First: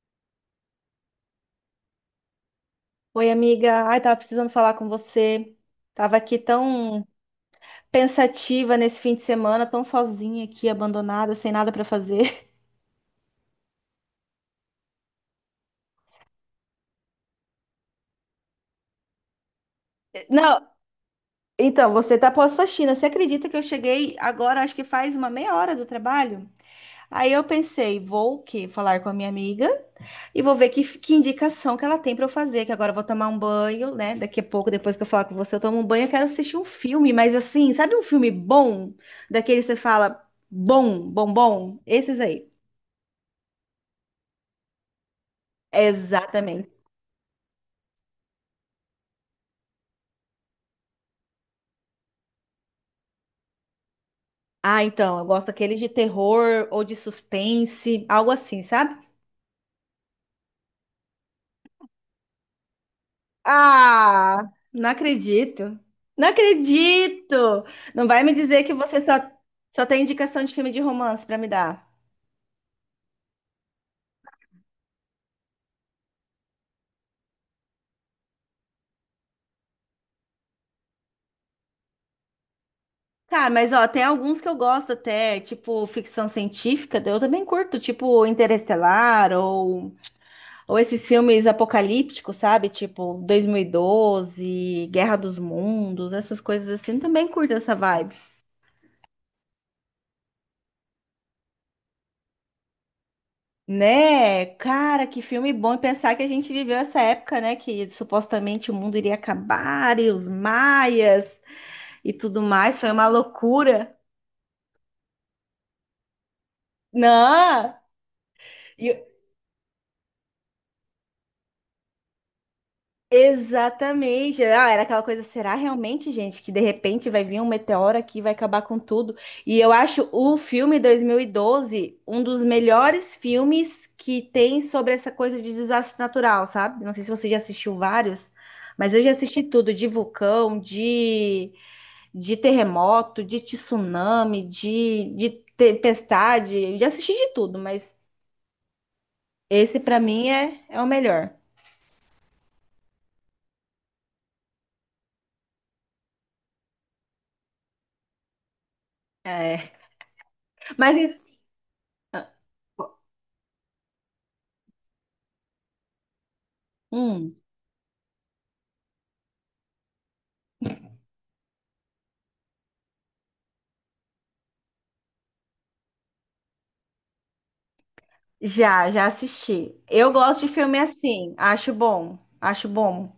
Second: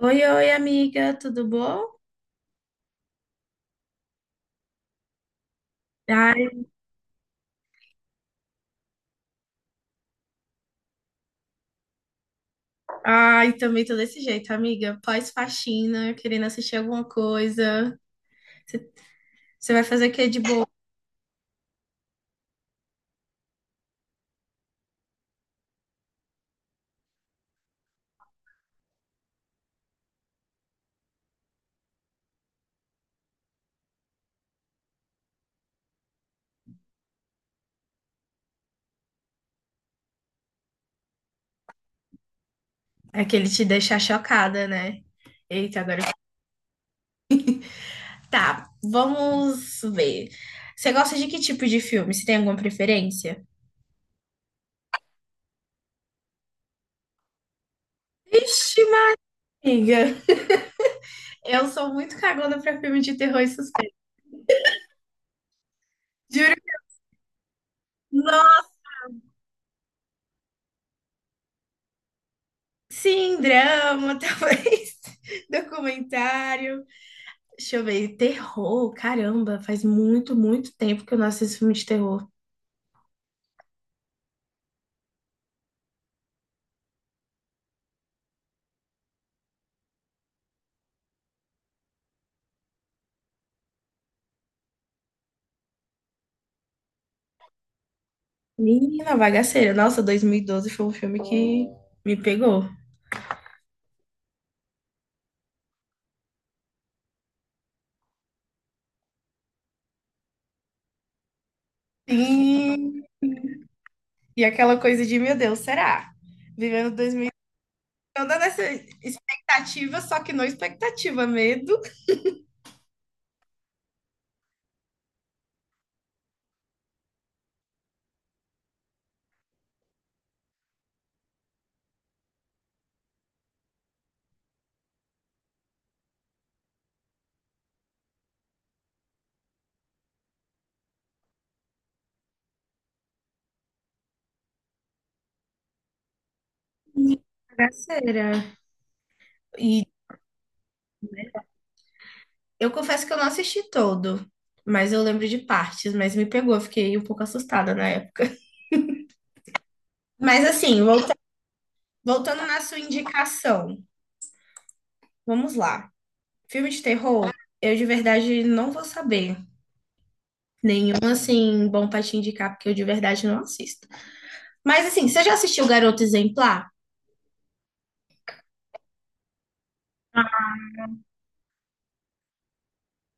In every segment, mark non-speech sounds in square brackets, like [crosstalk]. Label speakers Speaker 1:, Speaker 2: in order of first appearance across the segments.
Speaker 1: Oi, oi, amiga, tudo bom?
Speaker 2: Oi, amiga. Ai, tava precisando falar com você. Tava aqui
Speaker 1: Ai,
Speaker 2: tão pensativa nesse fim de semana, tão sozinha aqui, abandonada, sem nada pra fazer.
Speaker 1: ai, também tô desse jeito, amiga. Pós-faxina, querendo assistir alguma coisa. Você vai fazer o que
Speaker 2: [laughs]
Speaker 1: de boa?
Speaker 2: Não, então, você tá pós-faxina. Você acredita que eu cheguei agora, acho que faz uma meia hora do trabalho? Aí eu pensei, vou o quê? Falar com a minha amiga e vou ver que indicação que ela tem pra eu fazer, que agora eu vou tomar um banho, né? Daqui a pouco, depois que eu falar com você, eu tomo um banho, eu quero assistir um filme, mas assim, sabe um filme bom? Daquele que você fala, bom, bom, bom? Esses aí.
Speaker 1: É que ele te deixar chocada, né? Eita, agora.
Speaker 2: Exatamente.
Speaker 1: Tá, vamos ver. Você gosta de que tipo de filme? Você tem alguma preferência?
Speaker 2: Ah, então, eu gosto daqueles de terror ou de suspense, algo assim,
Speaker 1: Ixi,
Speaker 2: sabe?
Speaker 1: amiga, eu sou muito cagona pra filme de terror e suspense.
Speaker 2: Ah, não acredito. Não
Speaker 1: Juro.
Speaker 2: acredito! Não vai me dizer
Speaker 1: Nossa,
Speaker 2: que só tem indicação de filme de romance pra me dar.
Speaker 1: sim, drama, [laughs] talvez. Documentário. Deixa eu ver, terror, caramba, faz muito tempo que eu não assisto filme de terror.
Speaker 2: Cara, mas ó, tem alguns que eu gosto até, tipo ficção científica, eu também curto, tipo Interestelar ou esses filmes apocalípticos, sabe? Tipo 2012, Guerra dos Mundos, essas coisas assim, também curto essa vibe.
Speaker 1: Menina, Bagaceira, nossa, 2012 foi um filme que me pegou.
Speaker 2: Né? Cara, que filme bom e pensar que a gente viveu essa época, né? Que supostamente o mundo iria acabar e os maias e tudo mais. Foi
Speaker 1: Sim,
Speaker 2: uma loucura.
Speaker 1: e aquela coisa de, meu Deus, será? Vivendo
Speaker 2: Não!
Speaker 1: 2012, toda nessa
Speaker 2: E,
Speaker 1: expectativa, só que não expectativa, medo.
Speaker 2: Exatamente. Ah, era aquela coisa, será realmente, gente, que de repente vai vir um meteoro aqui e vai acabar com tudo? E eu acho o filme 2012 um dos melhores filmes que tem sobre essa coisa de desastre natural, sabe? Não sei se você já assistiu vários, mas eu já assisti tudo, de vulcão, de terremoto, de tsunami, de tempestade, eu já assisti de tudo, mas
Speaker 1: Bagaceira.
Speaker 2: esse
Speaker 1: E
Speaker 2: pra mim é o melhor.
Speaker 1: eu confesso que eu não assisti todo, mas eu lembro de partes, mas me pegou, eu fiquei um pouco assustada na época.
Speaker 2: É.
Speaker 1: Mas assim,
Speaker 2: Mas,
Speaker 1: voltando na sua indicação, vamos lá. Filme de terror,
Speaker 2: hum.
Speaker 1: eu de verdade não vou saber. Nenhum, assim, bom pra te indicar, porque eu de verdade não assisto. Mas, assim, você já assistiu Garoto Exemplar?
Speaker 2: Já assisti. Eu gosto de filme assim, acho bom, acho bom.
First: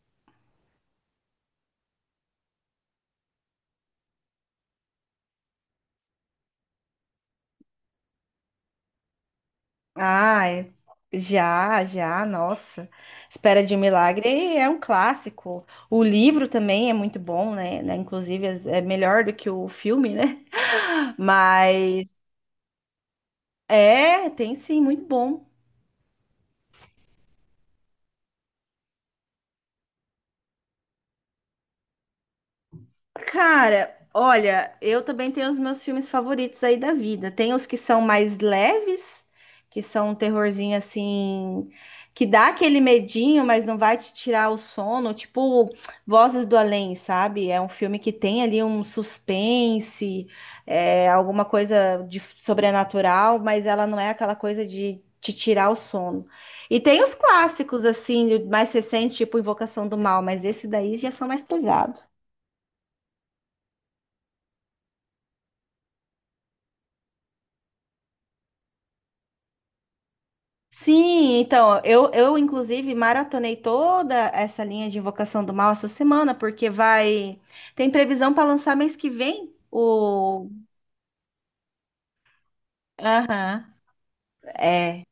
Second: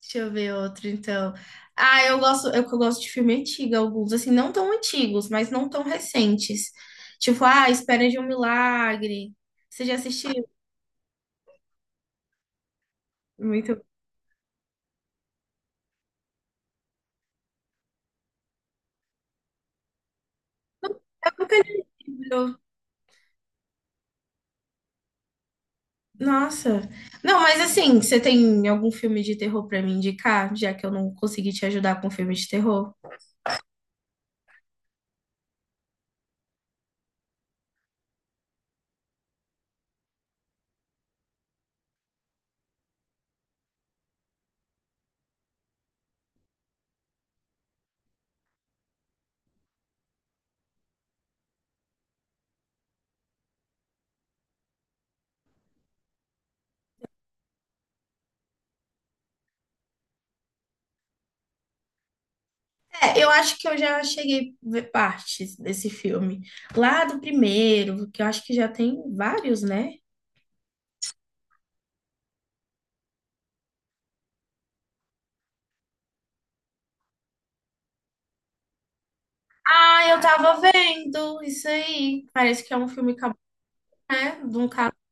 Speaker 1: Deixa eu ver outro, então. Ah, eu gosto, eu gosto de filme antigo, alguns, assim, não tão antigos, mas não tão recentes. Tipo, ah, Espera de um Milagre. Você já assistiu?
Speaker 2: Ai, já, já, nossa. Espera de um
Speaker 1: Muito.
Speaker 2: Milagre é um clássico. O livro também é muito bom, né? Né? Inclusive é melhor do que o filme, né? [laughs]
Speaker 1: Eu nunca li.
Speaker 2: Mas é, tem sim, muito bom.
Speaker 1: Nossa. Não, mas assim, você tem algum filme de terror pra me indicar, já que eu não consegui te ajudar com filme de terror?
Speaker 2: Cara, olha, eu também tenho os meus filmes favoritos aí da vida. Tem os que são mais leves, que são um terrorzinho assim, que dá aquele medinho, mas não vai te tirar o sono, tipo Vozes do Além, sabe? É um filme que tem ali um suspense, é, alguma coisa de sobrenatural, mas ela não é aquela coisa de te tirar o sono. E tem os clássicos, assim, mais recentes, tipo Invocação do Mal, mas esse daí já são mais pesados.
Speaker 1: É, eu acho que eu já cheguei a ver partes desse filme. Lá do primeiro, que eu acho que já tem vários, né?
Speaker 2: Sim, então, eu inclusive maratonei toda essa linha de Invocação do Mal essa semana, porque vai. Tem previsão para lançar mês que vem?
Speaker 1: Ah, eu
Speaker 2: O.
Speaker 1: tava vendo isso aí. Parece que é um filme,
Speaker 2: Aham,
Speaker 1: né? De um cara.
Speaker 2: é.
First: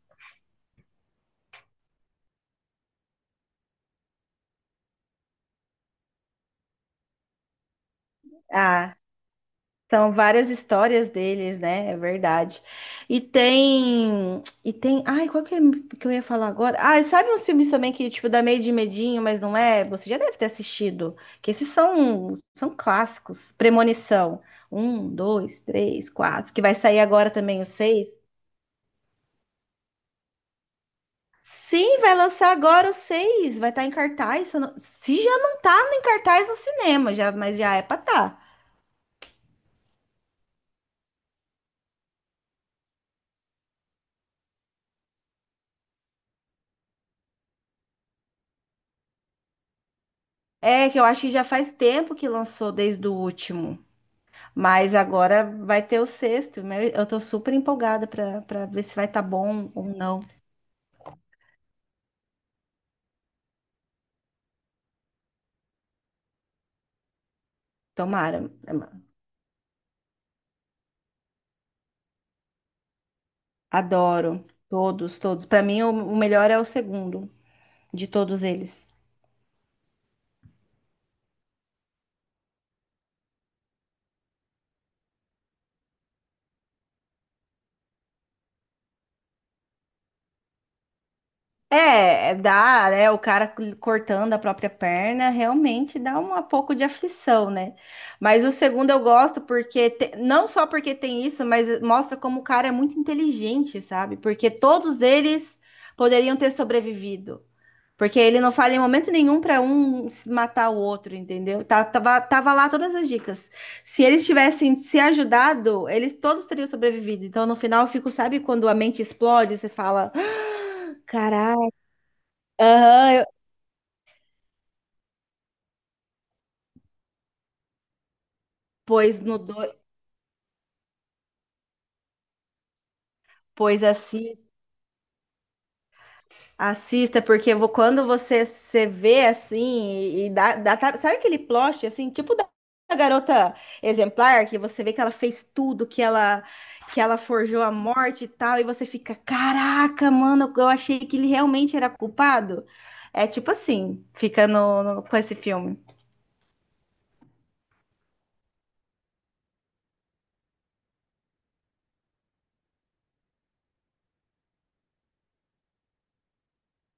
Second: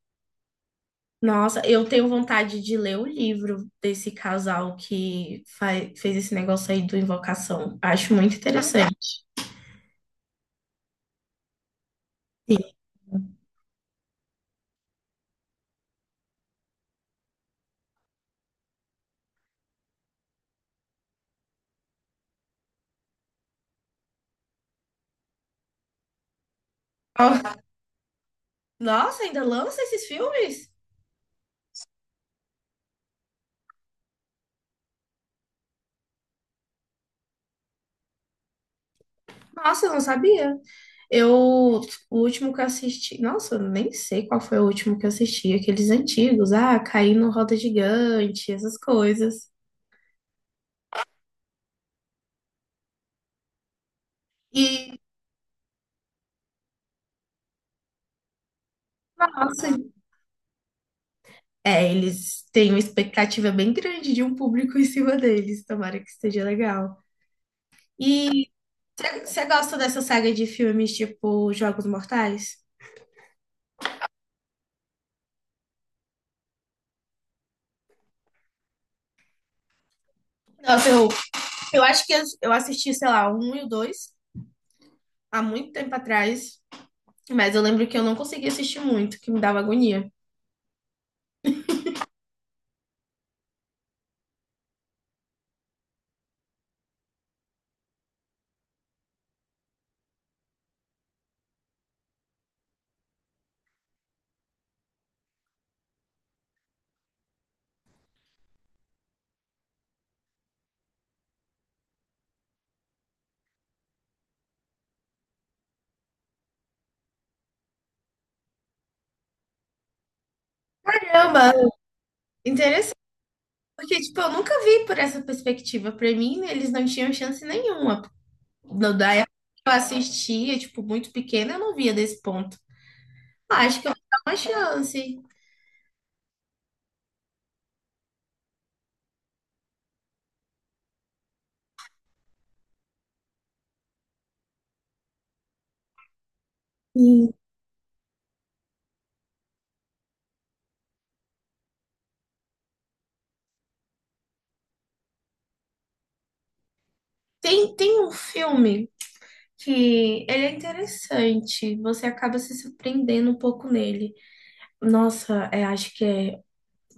Speaker 1: Nossa, eu tenho vontade de ler o livro desse casal que fez esse negócio aí do Invocação. Acho muito interessante.
Speaker 2: Ah, são várias histórias deles, né? É verdade.
Speaker 1: Sim.
Speaker 2: E tem. E tem. Ai, qual que, é que eu ia falar agora? Ah, sabe uns filmes também que, tipo, dá meio de medinho, mas não é? Você já deve ter assistido. Que esses são clássicos. Premonição. Um, dois, três, quatro. Que vai sair
Speaker 1: Ó,
Speaker 2: agora também o seis.
Speaker 1: nossa, ainda lança esses filmes?
Speaker 2: Sim, vai lançar agora o seis. Vai estar em cartaz. Se, eu não- se já não tá em cartaz no cinema, já, mas já é pra tá.
Speaker 1: Nossa, eu não sabia. Eu, o último que eu assisti, nossa, eu nem sei qual foi o último que eu assisti, aqueles antigos, ah, caí no Roda Gigante, essas coisas.
Speaker 2: É, que eu acho que já faz tempo que lançou desde o último. Mas
Speaker 1: E,
Speaker 2: agora vai ter o sexto, né? Eu tô super empolgada para ver se vai estar
Speaker 1: nossa,
Speaker 2: bom ou não.
Speaker 1: é, eles têm uma expectativa bem grande de um público em cima deles, tomara que esteja legal.
Speaker 2: Tomara.
Speaker 1: E você gosta dessa saga de filmes tipo Jogos Mortais?
Speaker 2: Adoro todos, todos. Para mim o melhor é o segundo de todos eles.
Speaker 1: Nossa, eu acho que eu assisti, sei lá, o um e o dois há muito tempo atrás, mas eu lembro que eu não conseguia assistir muito, que me dava agonia.
Speaker 2: É, é, dá, né? O cara cortando a própria perna realmente dá um pouco de aflição, né? Mas o segundo eu gosto porque te- não só porque tem isso, mas mostra como o cara é muito inteligente, sabe? Porque todos eles poderiam ter sobrevivido. Porque ele não fala em momento nenhum para um se matar o outro, entendeu? Tá- tava lá todas as dicas. Se eles tivessem se ajudado, eles todos teriam sobrevivido. Então, no final, eu fico, sabe quando a mente explode, você fala, "Ah,
Speaker 1: Caramba.
Speaker 2: caralho, aham, eu-
Speaker 1: Porque, tipo, eu nunca vi por essa perspectiva. Pra mim, eles não tinham chance nenhuma. Da
Speaker 2: pois
Speaker 1: época
Speaker 2: no do...
Speaker 1: que eu assistia, tipo, muito pequena, eu não via desse ponto. Acho
Speaker 2: pois
Speaker 1: que eu vou dar uma
Speaker 2: assim."
Speaker 1: chance.
Speaker 2: Assista, porque eu vou- quando você se vê assim, e dá, dá- tá- sabe aquele plot assim, tipo da garota exemplar, que você vê que ela fez tudo, que ela
Speaker 1: Sim.
Speaker 2: forjou a morte e tal, e você fica, caraca, mano, eu achei que ele realmente era culpado. É tipo assim, fica no, no- com esse filme.
Speaker 1: Tem um filme que ele é interessante, você acaba se surpreendendo um pouco nele. Nossa, é, acho que é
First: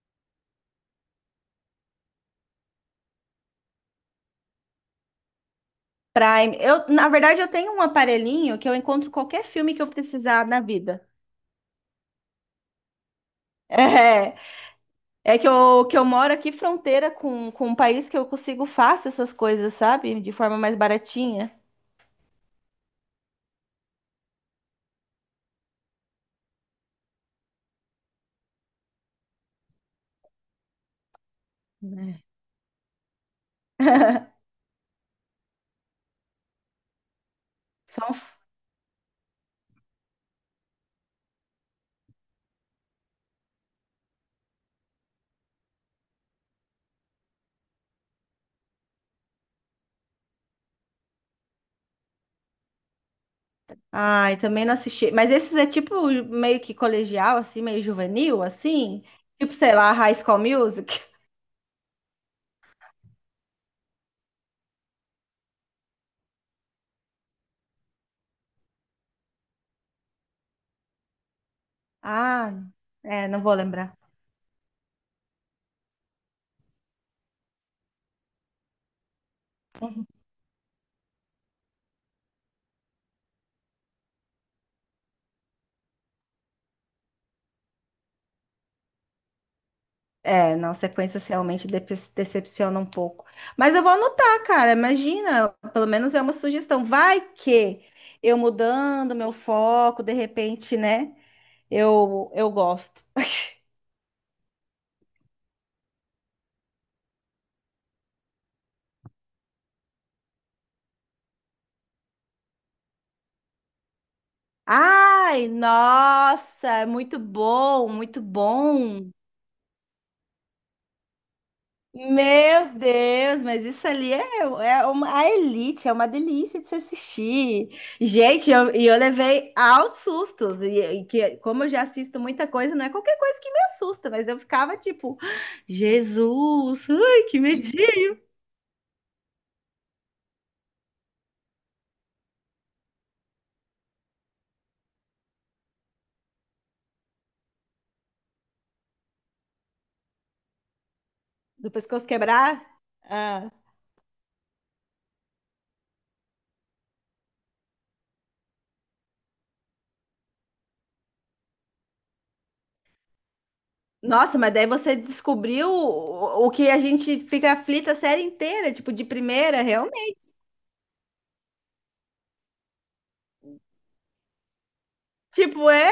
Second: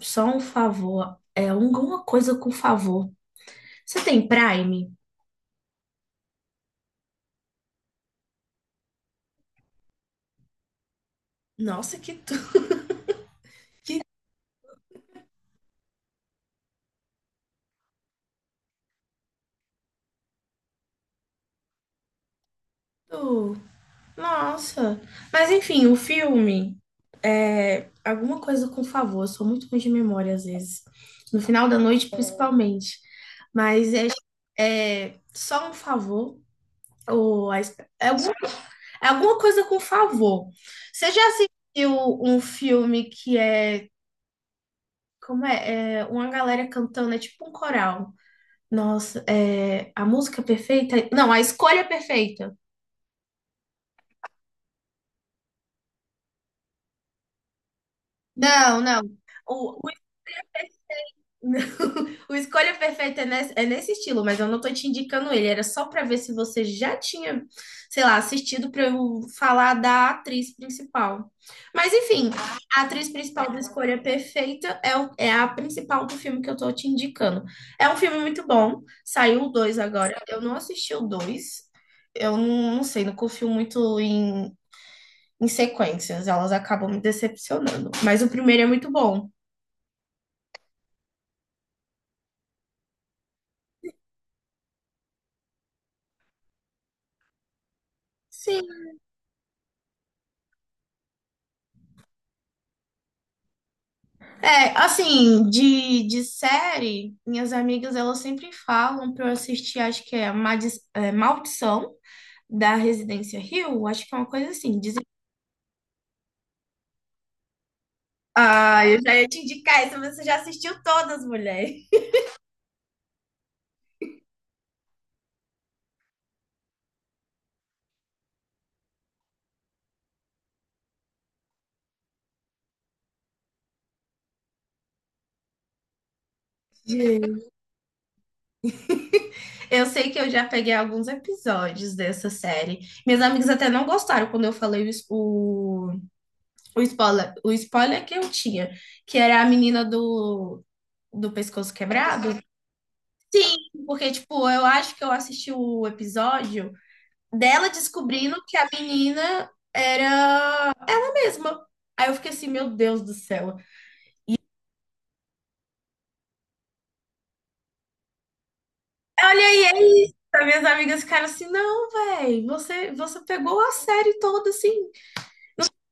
Speaker 1: só um favor, é alguma coisa com favor. Você tem Prime?
Speaker 2: Prime. Eu, na verdade, eu tenho um aparelhinho que eu encontro qualquer filme que eu precisar na vida.
Speaker 1: Nossa, que tudo!
Speaker 2: [laughs] É. É que eu moro aqui fronteira com um país que eu consigo fácil essas coisas, sabe? De forma mais baratinha.
Speaker 1: Que nossa. Mas enfim, o filme é alguma coisa com favor. Eu sou muito ruim de memória às vezes. No final da noite,
Speaker 2: Né?
Speaker 1: principalmente. Mas é, é só um favor. Ou a
Speaker 2: Só
Speaker 1: é,
Speaker 2: um... f-
Speaker 1: é alguma coisa com favor. Você já assistiu um filme que é. Como é? É uma galera cantando, é tipo um coral. Nossa, é a música perfeita? Não, a escolha perfeita.
Speaker 2: Ai, também não assisti. Mas esses é tipo meio que colegial, assim, meio juvenil,
Speaker 1: Não, não.
Speaker 2: assim. Tipo, sei
Speaker 1: O,
Speaker 2: lá, High School Music.
Speaker 1: não, [laughs] o Escolha Perfeita é nesse estilo, mas eu não tô te indicando ele. Era só pra ver se você já tinha, sei lá, assistido pra eu falar da atriz principal. Mas enfim,
Speaker 2: Ah,
Speaker 1: a atriz
Speaker 2: é, não
Speaker 1: principal
Speaker 2: vou
Speaker 1: do
Speaker 2: lembrar.
Speaker 1: Escolha Perfeita é, é a principal do filme que eu tô te indicando. É um filme muito bom. Saiu o 2 agora. Eu não assisti o 2. Eu não, não sei, não confio muito em, em sequências. Elas acabam me decepcionando. Mas o primeiro é muito bom.
Speaker 2: É, não, sequências realmente depe- decepcionam um pouco. Mas eu vou anotar, cara. Imagina, pelo menos é uma sugestão. Vai que eu
Speaker 1: Sim.
Speaker 2: mudando meu foco, de repente, né? Eu gosto.
Speaker 1: É, assim, de série, minhas amigas elas sempre falam pra eu assistir, acho que é, é, Maldição da Residência Hill, acho que é uma coisa assim. Dizem...
Speaker 2: Ai, nossa, muito bom, muito
Speaker 1: Ah, eu
Speaker 2: bom.
Speaker 1: já ia te indicar isso, mas você já assistiu todas, mulher.
Speaker 2: Meu Deus, mas isso ali é uma, a elite, é uma delícia de se assistir. Gente, eu- e eu, levei aos sustos, e que, como eu já assisto muita coisa, não é qualquer coisa que me assusta, mas eu ficava tipo, Jesus, ai, que
Speaker 1: Gente.
Speaker 2: medinho.
Speaker 1: Eu sei que eu já peguei alguns episódios dessa série. Minhas amigas até não gostaram quando eu falei o, o spoiler que eu tinha, que era a menina do, do
Speaker 2: Do
Speaker 1: pescoço
Speaker 2: pescoço
Speaker 1: quebrado.
Speaker 2: quebrar. Ah.
Speaker 1: Sim, porque, tipo, eu acho que eu assisti o episódio dela descobrindo que a menina era a mesma. Aí eu fiquei assim, meu Deus do céu.
Speaker 2: Nossa, mas daí você descobriu o que a gente fica aflita a série inteira, tipo, de
Speaker 1: Olha
Speaker 2: primeira.
Speaker 1: aí, é isso. As minhas amigas ficaram assim, não, velho, você pegou a série toda, assim.
Speaker 2: Tipo, é,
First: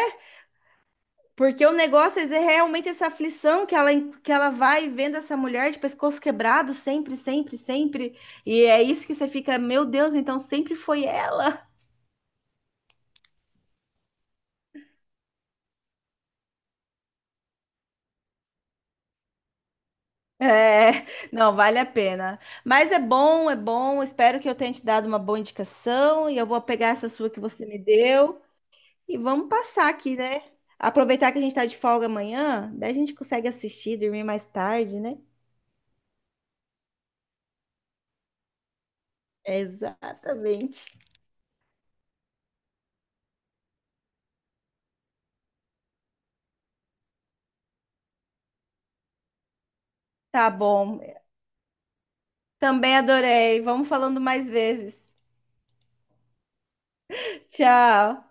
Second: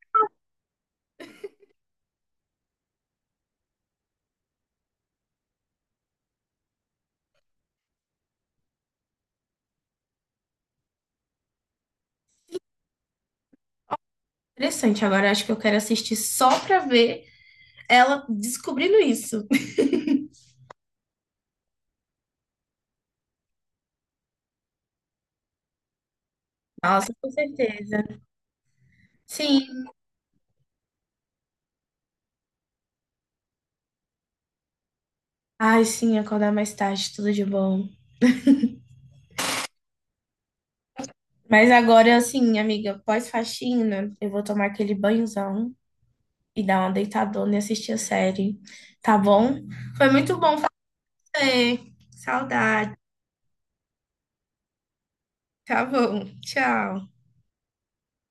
Speaker 2: porque o negócio é realmente essa aflição que ela vai vendo essa mulher de pescoço quebrado sempre, sempre, sempre. E é isso que você fica, meu Deus, então sempre foi ela. [laughs]
Speaker 1: Interessante, agora acho que eu quero assistir só pra ver ela descobrindo isso.
Speaker 2: É, não, vale a pena. Mas é bom, é bom. Espero que eu tenha te dado uma boa indicação. E eu vou pegar essa
Speaker 1: Nossa,
Speaker 2: sua
Speaker 1: com
Speaker 2: que você me
Speaker 1: certeza.
Speaker 2: deu. E vamos
Speaker 1: Sim.
Speaker 2: passar aqui, né? Aproveitar que a gente tá de folga amanhã, daí a gente consegue assistir, dormir mais tarde, né?
Speaker 1: Ai, sim, acordar mais tarde, tudo de bom.
Speaker 2: Exatamente.
Speaker 1: Mas agora, assim, amiga, pós-faxina, eu vou tomar aquele banhozão e dar uma deitadona e assistir a série, tá bom? Foi muito
Speaker 2: Tá
Speaker 1: bom
Speaker 2: bom.
Speaker 1: fazer. Saudade.
Speaker 2: Também adorei. Vamos falando mais vezes.
Speaker 1: Tá bom. Tchau.
Speaker 2: Tchau.